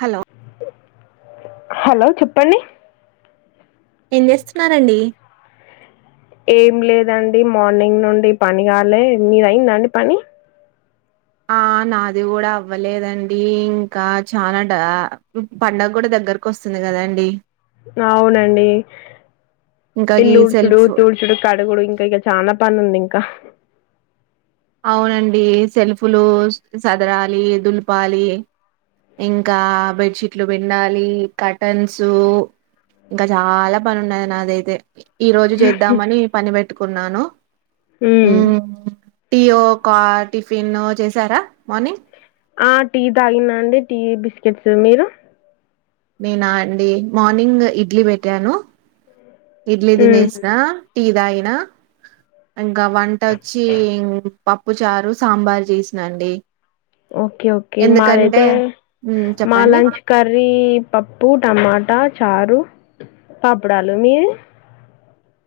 Hello hello చెప్పండి ఏం చేస్తున్నారు అండి ఏం లేదండి మార్నింగ్ నుండి పని కాలే మీది అయిందా అండి పని ఆ నాది కూడా అవ్వలేదండి ఇంకా చానా డా పండగక్కూడా ద గ్గరకు వస్తుంది కదా అండి అవునండి ఇంకా ఈ ఇల్లు ఊడ్చుడు సెల్ఫ్ తూడ్చుడు కడుగుడు ఇంకా ఇగ చానా పని ఉంది ఇంకా అవునండి సెల్ఫ్ లు సదరాలి దులపాలి ఇంకా బెడ్ షీట్లు పిండాలి కటన్సు ఇంకా చాలా పని ఉన్నది నాదైతే ఈ రోజు చేద్దామని పని పెట్టుకున్నాను హ్మ్ మ్మ్ టీయో కా టిఫిన్ చేసారా మార్నింగ్ ఆ టీ తాగిన్న అండి టీ బిస్కెట్స్ మీరు నేనా అండి మార్నింగ్ ఇడ్లీ పెట్టాను ఇడ్లీ ఉమ్. దినేస్నా టీ దాగినా ఇంకా వంట వచ్చి పప్పు చారు సాంబార్ చేసినాండి ఓకే ఓకే మాదయితే ఉమ్ మా చెప్పండి లంచ్ కర్రీ పప్పు టమాటా చారు పాపుడాలు మీది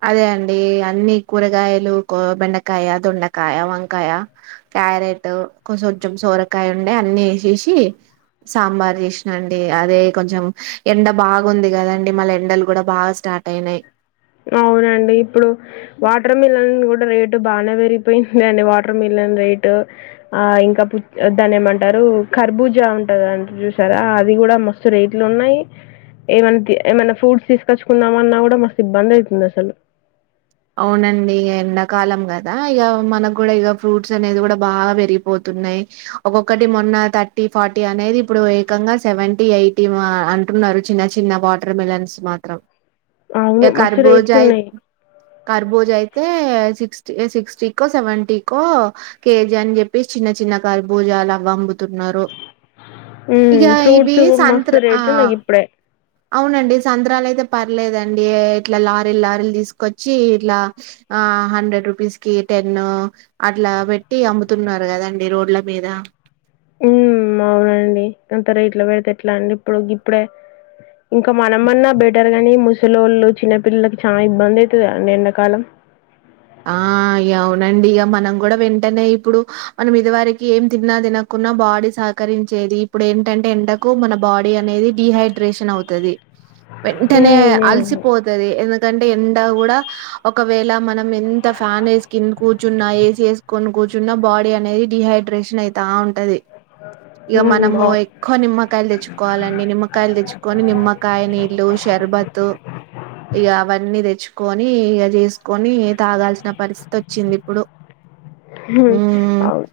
అదే అండి అన్ని కూరగాయలు కొ బెండకాయ దొండకాయ వంకాయ క్యారెట్ కోసొంచెం సోరకాయ ఉండే అన్ని ఏసేసి సాంబార్ చేసినా అండి అదే కొంచెం ఎండ బాగుంది కదండి మళ్ళ ఎండలు కూడా బాగా స్ట టాటయినాయి అవునండి ఇప్పుడు వాటర్ మిలన్ కూడా రేటు బానే పెరిగిపోయింది అండి వాటర్ మిలన్ రేట్ ఆ ఇంకా పు దాని ఏమంటారు కర్బూజా ఉంటది చూసారా అది అది కూడా మస్తు రేట్లున్నాయి ఏమన్న ఏమన్న ఫ్రూట్స్ తీసుకచ్చుకుందామన్న కూడా మ సిబ్బందయితుందసలు అవునండి ఇ ఎండాకాలం కదా ఇక మనకు కూడా ఇక ఫ్రూట్స్ అనేది కూడా బాగా పెరిగిపోతు న్నయి ఒక్కొక్కటి మొన్న థర్టీ ఫార్టీ అనేది ఇప్పుడు ఏకంగా సెవెంటీ ఎయిటీ మా అన్ ఉన్నాడు చిన్న చిన్న వాటర్ మిలన్స్ మాత్రం అవును. ఇ మస్తు రేట్స్ కర్బోజాయి ఉన్నాయి. జయితే సిక్స్టీ సిక్స్టీ కో సెవెంటీ కో కేజీ అని చెప్పి చిన్న చిన్న కా భూజ అలా పంపుతున్నారు ఇక హ్మ్. ఇవి ఫ్రూట్స్ సంత్ర మస్తు ఆ రేట్లున్నాయి ఇప్పుడే. అవునండి సంద్రాలయితే పర్లేదండి ఇట్లా లారీలు లారీలు తీసుకొచ్ చ్చి ఇలా ఆ హండ్రెడ్ రూపీస్ కి టెన్ అట్లా పెట్టి అమ్ముతున్నారు గా దండి రోడ్ల మీద ఉమ్ అవునండి ఇంత రేట్లు పెడితే ఎట్లా అండి ఇప్పుడు గిప్పుడే ఇంకా మనం అన్నా బెటర్ గానీ ముస్ సలోళ్ళు చిన్నపిల్లలకి చాలా ఇబ్బంది ఐతుది అండి ఎండాకాలం ఆ ఇగ అవునండి ఇగ మనం కూడా వెంటనే ఇప్పుడు మనం ఇది వరకి ఏం తిన్నా తినకు ఉన్నా బాడీ సహకరించేది ఇప్పుడు ఏంటంటే ఎండకు మన బాడీ అనేది డిహైడ్రేషన్ అవుతాది వెంటనే హ్మ్. అలసిపోతది ఎందుకంటే ఎండా కూడా ఒకవేళ మనం ఎంత ఫ్యాన్ వేసి కింద కూర్చున్నా ఏసి వేసుకొని కూర్చున్నా బాడీ అనేది డిహైడ్రేషన్ అయితా ఉంటది ఇగ హ్మ్. మనము అవును ఎక్కువ నిమ్మకాయలు తెచ్చుకోవాలండి నిమ్మకాయలు తెచ్చుకొని నిమ్మకాయ నీళ్లు షర్బతు ఇక అవన్నీ తెచ్చుకొని ఇక చేసుకొని తాగాల్సిన పరిస్థితి వచ్చింది ఇప్పుడు ఉమ్ అవును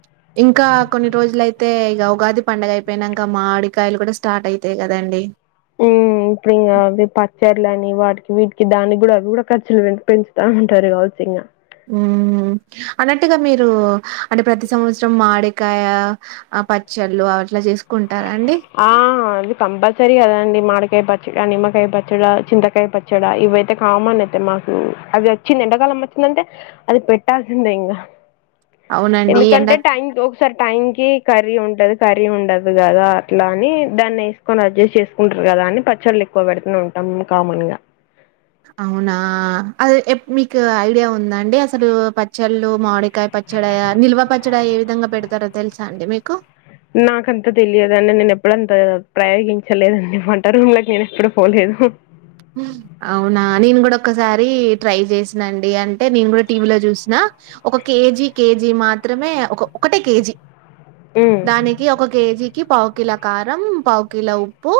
ఇంకా కొన్ని రోజులయితే ఇగ ఉగాది పండగ అయిపోయినాన్ క మామిడికాయలు కూడా స్టార్ట్ అయితాయి కదండి ఉమ్ ఉమ్ ఇప్పుడు ఇంకా అవి పచ్చర్లు అని వాటికి వీటికి దానికి కూడా అవి కూడా ఖర్చులు పెంచుతా ఉంటారు కావచ్చు ఇంగ ఉమ్ ఉమ్ అన్నట్టుగా మీరు అంటే ప్రతి సంవత్సరం మాడికాయ పచ్చళ్ళు ఆ అట్లా చేసుకుం ఆ అది కంపల్సరి కదండి మాకాయ పచ్ చ్చిక నిమ్మకాయ పచ్చడ చింతకాయ పచ్చడ ఇవి అయితే కామన్ అయితే మాకు అవి వచ్చింది ఎండకాలం వచ్చింది అంతే అది పెట్టాల్సిందే ఇంగ అవునండి ఎండా ఎందుకంటే టైం కి ఒకసారి టైమ్ కి కర్రీ ఉంటది కర్రీ ఉండదు కదా అట్లా అని దాన్ని వేసుకొని అడ్జస్ట్ చేసుకుంటారు కదా అని పచ్చళ్ళు ఎక్కువ పెడుతూ ఉంటాం కామన్ గా అవునా అది ఎప్ మీకు ఐడియా ఉంద అండి అసలు పచ్చళ్ళు మామిడికాయ ప పచ్చడయ నిల్వ పచ్చడి ఏ విధంగా పెడతారో తెలుసా అండి మీకు నాకంత తెలియదుండి నేను ఎప్పుడ అంత ప్రయోగించలేదండి వంట రూమ్ లోకి నేను ఎప్పుడు పోలేదు అవునా నేను కూడా ఒకసారి ట్రై చేసిన అండి అంటే నేను కూడా టీవీలో చూసిన ఒక కేజీ కేజీ మాత్రమే ఒక ఒకటే కేజీ హ్మ్ దానికి ఒక కేజీకి పావు కిలో కారం పావు కిలో ఉప్పు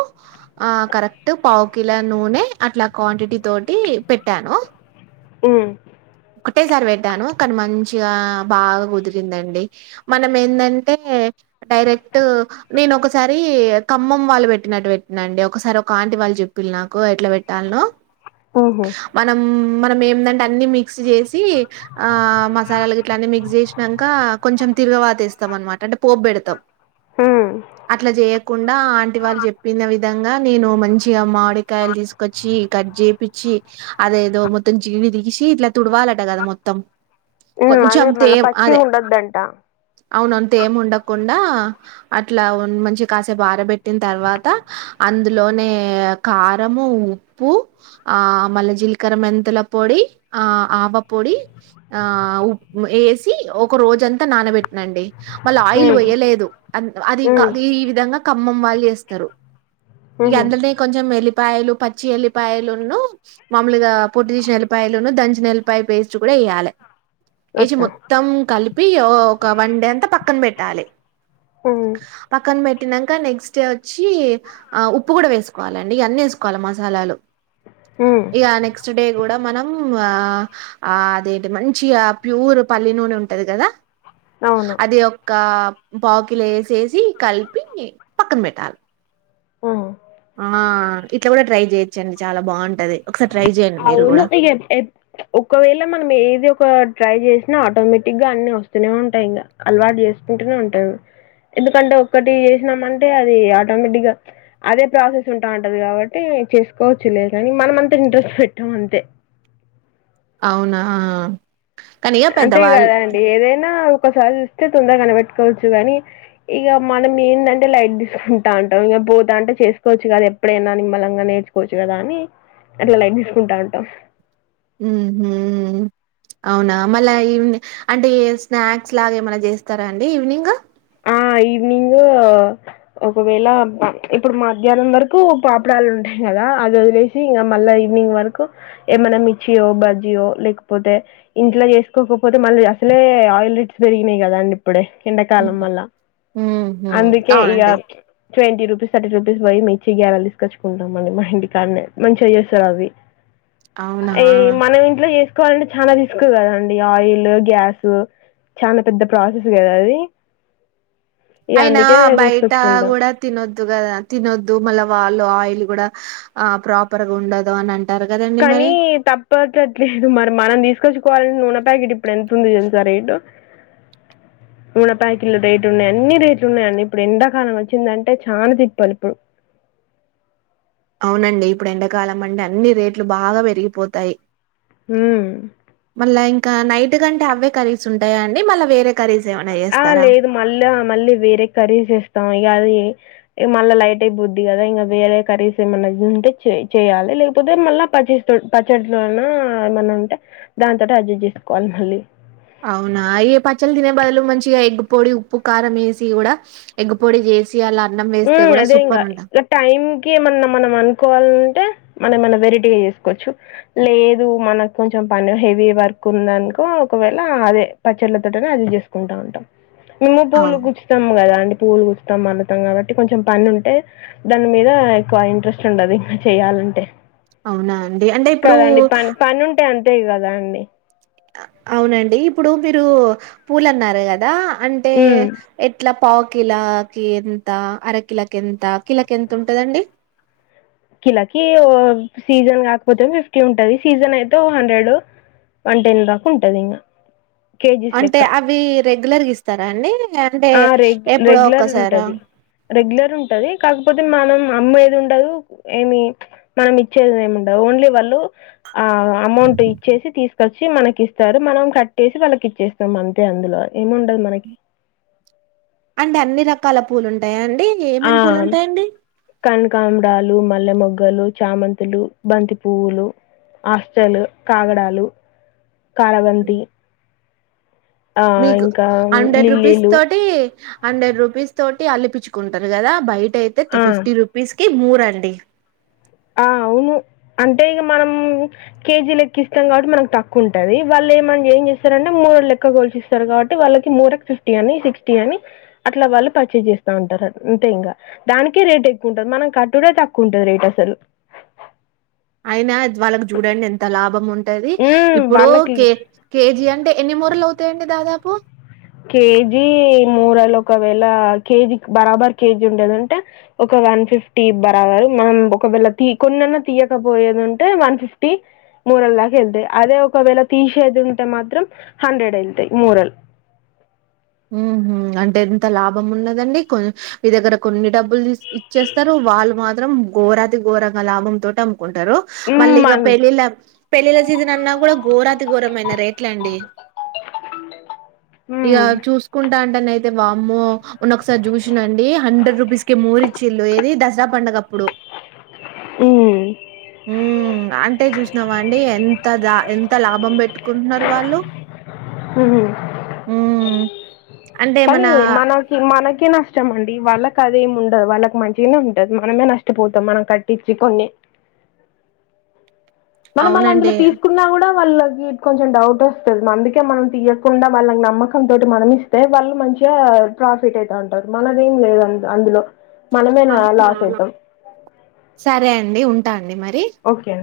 ఆ కరెక్ట్ పావ్ కిలో నూనె అట్లా క్వాంటిటీ తోటి పెట్టాను ఉమ్ ఒకటేసారి పెట్టాను కానీ మంచిగా బాగా కుదిరిందండి మనం ఏందంటే డైరెక్ట్ నేను ఒకసారి ఖమ్మం వాళ్ళు పెట్టినట్టు పెట్టిన అండి ఒకసారి ఒక ఆంటిీ వాళ్ళు చెప్పిల్లు నాకు ఎట్లా పెట్టాల్నో హుహు మనం మనం ఎందంటే అన్నీ మీ క్స్ చేసి ఆ మసాలాలు ఇట్లా అన్ని మిక్స్ చేసినాన్ క కొంచెం తిరగవాతేస్తాం అనమాట అంటె పోప్ బ్బెడుతం హ్మ్ అట్లా చేయకుండా ఆంటి వాళ్ళు చెప్పిన విధంగా నేను మంచిగా మామిడికాయలు తీసుకొచ్చి కట్ చేపిచ్చి అదేదో మొత్తం జీగిడి దీసి ఇట్లా తుడ్వాలట కదా మొత్తం హ్మ్ అదే కొంచం మళ్ళ తేమ్ పచ్చివి అదే ఉండొద్దంట అవునుంతే ఏ మ్ ఉండకుం డా అట్లా ఓన్ మంచి కాసేపు ఆరబెట్టిన తర్వాత అందులోనే కా కారము ఉప్పు ఆ మలజీలకర మెంతుల పొడి ఆ ఆవపొడి ఆ ఉప్ వేసి ఒక రోజంతా నానబెట్టిన అండి మళ్ళ ఆయిల్ హ్మ్ వోయలేదు అది హ్మ్ ఈ విధంగా ఖమ్మం వాళ్ళు చేస్తరు ఇగ హుహు అందలే కొంచెం ఎల్లి పాయలు పచ్చి ఎల్లిపాయలు ను మాములుగా పొట్ దీసిన ఎల్లిపాయ లోను దంచినల్పాయ పేస్ట్ కూడా వేయ్యాలే ఏసి అచ్చా మొత్తం కలిపి ఒక వన్ డే అంతా పక్కన పెట్టాలే ఉమ్ పేట్టినాన్ క నెక్స్ట్ డే వచ్చి ఆ ఉప్పు కూడా వేసుకోవాలండి ఇగ అన్నీ వేసుకోవాల మసాలాలు హ్మ్ ఇగ నెక్స్ట్ డే కూడా మనం ఆ అదేంటి మంచి ప్యూర్ పల్లీ నూనె ఉంటది కదా అవును అది ఒక్క పావుకిల వేసేసి కలిపి పక్కన పెట్టాలి ఆ ఆ ఇట్లా కూడా ట్రై చేయొచ్చండి చాలా బాగుంటది ఒకసారి ట్రై చేయండి మీరు అవును కూడా ఇక ఒకవేళ మనం ఏది ఒక ట్రై చేస్త ఆటోమేటిక్ గా అన్ని వస్తూనే ఉంటాయి ఇంకా అలవాటు చేసుకుంటూనే ఉంటాము ఎందుకంటే ఒక్కటి చేసినామ అంటే అది ఆటోమేటిక్ గా అదే ప్రాసెస్ ఉంటా ఉంటది కాబట్టి చేసుకోవచ్చు లేదు కాని మనం అంతా ఇంట్రెస్ట్ పెట్టాం అంతే అవునా కానీ ఇక పెద్దవాళ్ళు అంతేకాదా అండి ఏదైనా ఒసారి చూస్తే తొందరగా కనబెట్టుకోవచ్చు గాని ఇక మనం ఏంటంటే లైట్ తీసుకుంటా అంటాం ఇంకా పోతా అంటే చేసుకోవచ్చు కదా ఎప్పుడైనా నిమ్మలంగా నేర్చుకోవచ్చు కదా అని అట్లా లైట్ తీసుకుంటా ఉంటాం ఉహూ అవునా మళ్ళా ఈవినింగ్ అంటే స్నాక్స్ లాగా ఏమైనా చేస్తారా అండి ఈవినింగ్ ఆ ఈవినింగ్ ఒకవేళ ఇప్పుడు మా మధ్యాహ్నం వరకు పాపుడాలు ఉంటాయి కదా అది వదిలేసి ఇంకా మళ్ళా ఈవినింగ్ వరకు ఏమైన్నా మిర్చియో బజ్జియో లేకపోతే ఇంట్లో చేసుకోకపోతే మళ్ళీ అసలే ఆయిల్ రేట్స్ పెరిగినాయి కదండి ఇప్పుడే ఎండాకాలం ఉహు వల్ల ఉహు. అందుకే ఇగ అవునండి ట్వంటీ రూపీస్ థర్టీ రూపీస్ పోయి మిర్చి గ్యారెలు తీసుకొచ్చుకుంటాం మళ్ళీ మా ఇంటి కాడ నే మంచిగా చేస్తారు అవ్వి అవునా అ మనం ఇంట్లో చేసుకోవాలంటే చాలా తీసుకు కదండి ఆయిల్ గ్యాస్ చాలా పెద్ద ప్రాసెస్ కదా అది ఇక అయినా అందుకే బయట తీసుకొచ్చుకుంటాం కూడా తినొద్దు కదా తినొద్దు మళ్ళా వాళ్ళు ఆయిల్ కూడా ప్రాపర్ గా ఉండదు అని అంటారు కదండి కానీ మరి తప్పట్ట్లేదు మరి మనం తీసుకొచ్చుకోవాలని నూనె ప్యాకెట్ ఇప్పుడు ఎంత తుంది తెలుసా రేటు నూనె ప్యాకెట్లు రేట్ ఉన్నాయి అన్ని రేట్లు ఉన్నాయండి ఇప్పుడు ఎండాకాలం వచ్చిందంటే చాలా తిప్పాలు ఇప్పుడు అవునండి ఇప్పుడు ఎండాకాలం అంటే అన్ని రేట్లు బాగా పెరిగిపోతాయి. ఉమ్ మళ్ళా నైట్ కంటే అవే కరీస్ ఉంటాయా అండి మళ వేరే కర్రీస్ ఏమైనా ఆ చేస్తారా లేదు మళ్ళీ మళ్ళీ వేరే కర్రీస్ చేస్తాం ఇక అది మళ్ళ లైట్ అయిపోద్ది కదా ఇంకా వేరే కర్రీస్ ఏమన్నా తింటే చేయాలి లేకపోతే మళ్ళా పచ్చిస్ పచ్చడిలోన్నా ఏమన్నా ఉంటే దాని తోనే అడ్జెస్ చేసుకోవాలి మళ్ళీ అవునా అయ పచ్చలు తినే బదులు మంచిగా ఎగ్గు పొడి ఉప్పు కారం వేసి కూడా ఎగ్గు పొడి చేసి అలా అన్నం వేస్తే ఉమ్ కూడా అదే ఇంగా సూపర్ ఉంటా ఇక టైం కి ఏమన్నా మనం అనుకోవాలంటే మన ఏమన్న వెరటీగా చేసుకోవచ్చు లేదు మనకు కొంచెం పని హెవీ వర్క్ ఉందనుకో ఒకవేళ అదే పచ్చళ్లతోటనే అది చేసుకుంటా ఉంటాం మేము పూలు అవు కుచ్చుతాము కదా అండి పూవులు కుచ్చుతాం అళ్తాం కాబట్టి కొంచెం పని ఉంటే దాని మీద ఎక్కువ ఇంట్రెస్ట్ ఉండదు ఇంకా చెయాలంటే అవునా అండి అంటే కదండి ఇప్పుడు పని పని ఉంటే అంతే కదా అండి అవునండి ఇప్పుడు మీరు పూలు అన్నారు కదా అంటే హ్మ్ ఎట్లా పావుకిలా కి ఎంత అరకిలకి ఎంత కిల కి ఎంత ఉంటదండి కిలకి ఓ సీజన్ కాకపోతే ఫిఫ్టీ ఉంటది సీజన్ అయితే ఓ హండ్రెడ్ వన్ టైన్ దాకా ఉంటది ఇంకా అంటే అవి రెగ్యులర్గా ఇస్తారా అండి అంటే ఆ రె ఎప్పుడో రెగ్యులర్ ఒక్కసారా? ఉంటది రెగ్యులర్ ఉంటది కాకపోతే కాకపోతే మనం అమ్మేది ఉండదు ఏమి మనం ఇచ్చేది ఏమి ఉండదు ఓన్లీ వాళ్ళు ఆ అమౌంట్ ఇచ్చేసి తీసు వచ్చి మనకి ఇస్తారు మనం కట్ చేసి వాళ్ళకి ఇచ్చేస్తాం అంతే అందులో ఏముండదు మనకి అంటే అన్ని రకాల పూలుంటాయా అండి ఏమేమి పూలుంటాయండి కామడాలు మల్లె మొగ్గలు చామంతులు బంతి పువ్వులు ఆస్టలు కాగడాలు హ్మ్. కారబంతి ఆ మీకు ఇంకా హండ్రెడ్ రూపీస్ లిల్లీలు తోటి హండ్రెడ్ రూపీస్ తోటి అలిపించుకుంటారు కదా బయట అయితే ఆ తిఫిఫ్టీ రూపీస్ కి మూరండి ఆ అవును అంటే ఇక మనం కేజీ లెక్కి ఇస్తాం కాబట్టి మనకు తక్కువ ఉంటది వాళ్లు లె మన్ ఏం చేస్తారంటే మూర లెక్క గోల్స్ ఇస్తారు కాబట్టి వాళ్ళకి మూరె ఫిఫ్టీ అని సిక్స్టీ అని అట్లా వాళ్ళు పర్చేస్ చేస్తా ఉంటారు అంతే ఇంగ దానికి రేట్ ఎక్కువ ఉంటంది మనం కట్టుడే తక్కువ ఉంటంది రేట్ అసలు అయినా జ్వాళ్ళకి చూడండి ఎంత లాభం ఉం ఉంటది హ్మ్. ఇప్పుడు వాళ్ళకి కే కేజీ అంటే ఎన్ని మూరలు అవుతాయండి దాదాపు కేజీ మూరలు ఒకవేళ కేజీకి బరాబర్ కేజీ ఉంటదంటే ఒక వన్ ఫిఫ్టీ బరాబరు మనం ఒకవేళ తీ కొన్నన్న తీయకపోయేదుంటే వన్ ఫిఫ్టీ మూరల దాకా ఎళ్తయి అదే ఒకవేళ తీసేది ఉంటే మాత్రం హండ్రెడ్ ఎళ్తయి మూరలు ఊహు అంటే ఎంత లాభం ఉన్నదండి కొ మీ దగ్గర కొన్ని డబ్బులు దీస్ ఇచ్చేస్తారు వాళ్ళు మాత్రం ఘోరాతిఘోరంగా లాభం తోటమ్ము కుంటరు మళ్ళీ ఇగ మన్ పెళ్ళిళ్ళ పెళ్ళిళ్ళ సీజన్ అన్నా కూడా ఘోరాతి ఘోరమైన రేట్లండి ఇగ చూసుకుంటా అంటన అయితే వామ్మో మొన్న ఒకసారి చూసినండి హండ్రెడ్ రూపీస్ కి మూరిచిల్లు ఏది దసరప్ పండగప్పుడు ఊ హ్మ్. అంటే చూసినావాండి ఎంత ద ఎంత లాభం పెట్టు కున్నరు వాళ్ళు ఊ కానీ మనకి మనకే నష్టం అండి వాళ్ళక్ కదేం ఉండదు వాళ్ళకి మంచిగనే ఉంటది మనమే నష్టపోతాం మనం కట్టించి కొన్ని మనం అళ్ళ అందులో అవునండి. తీసుకున్నా కూడా వాళ్ళకి కొంచెం డౌట్ వస్తది అందుకే మనం తీయకుండా వాళ్ళకి నమ్మకం తోటి మనం ఇస్తే వాళ్ళు మం చిగా ప్రాఫిట్ అయితే ఉంటారు మనదేం లేదు అందులో మనమేన లాస్ మళ్ళా ఐతం సరే అండి ఉంటా అండి మరి. ఓక్యా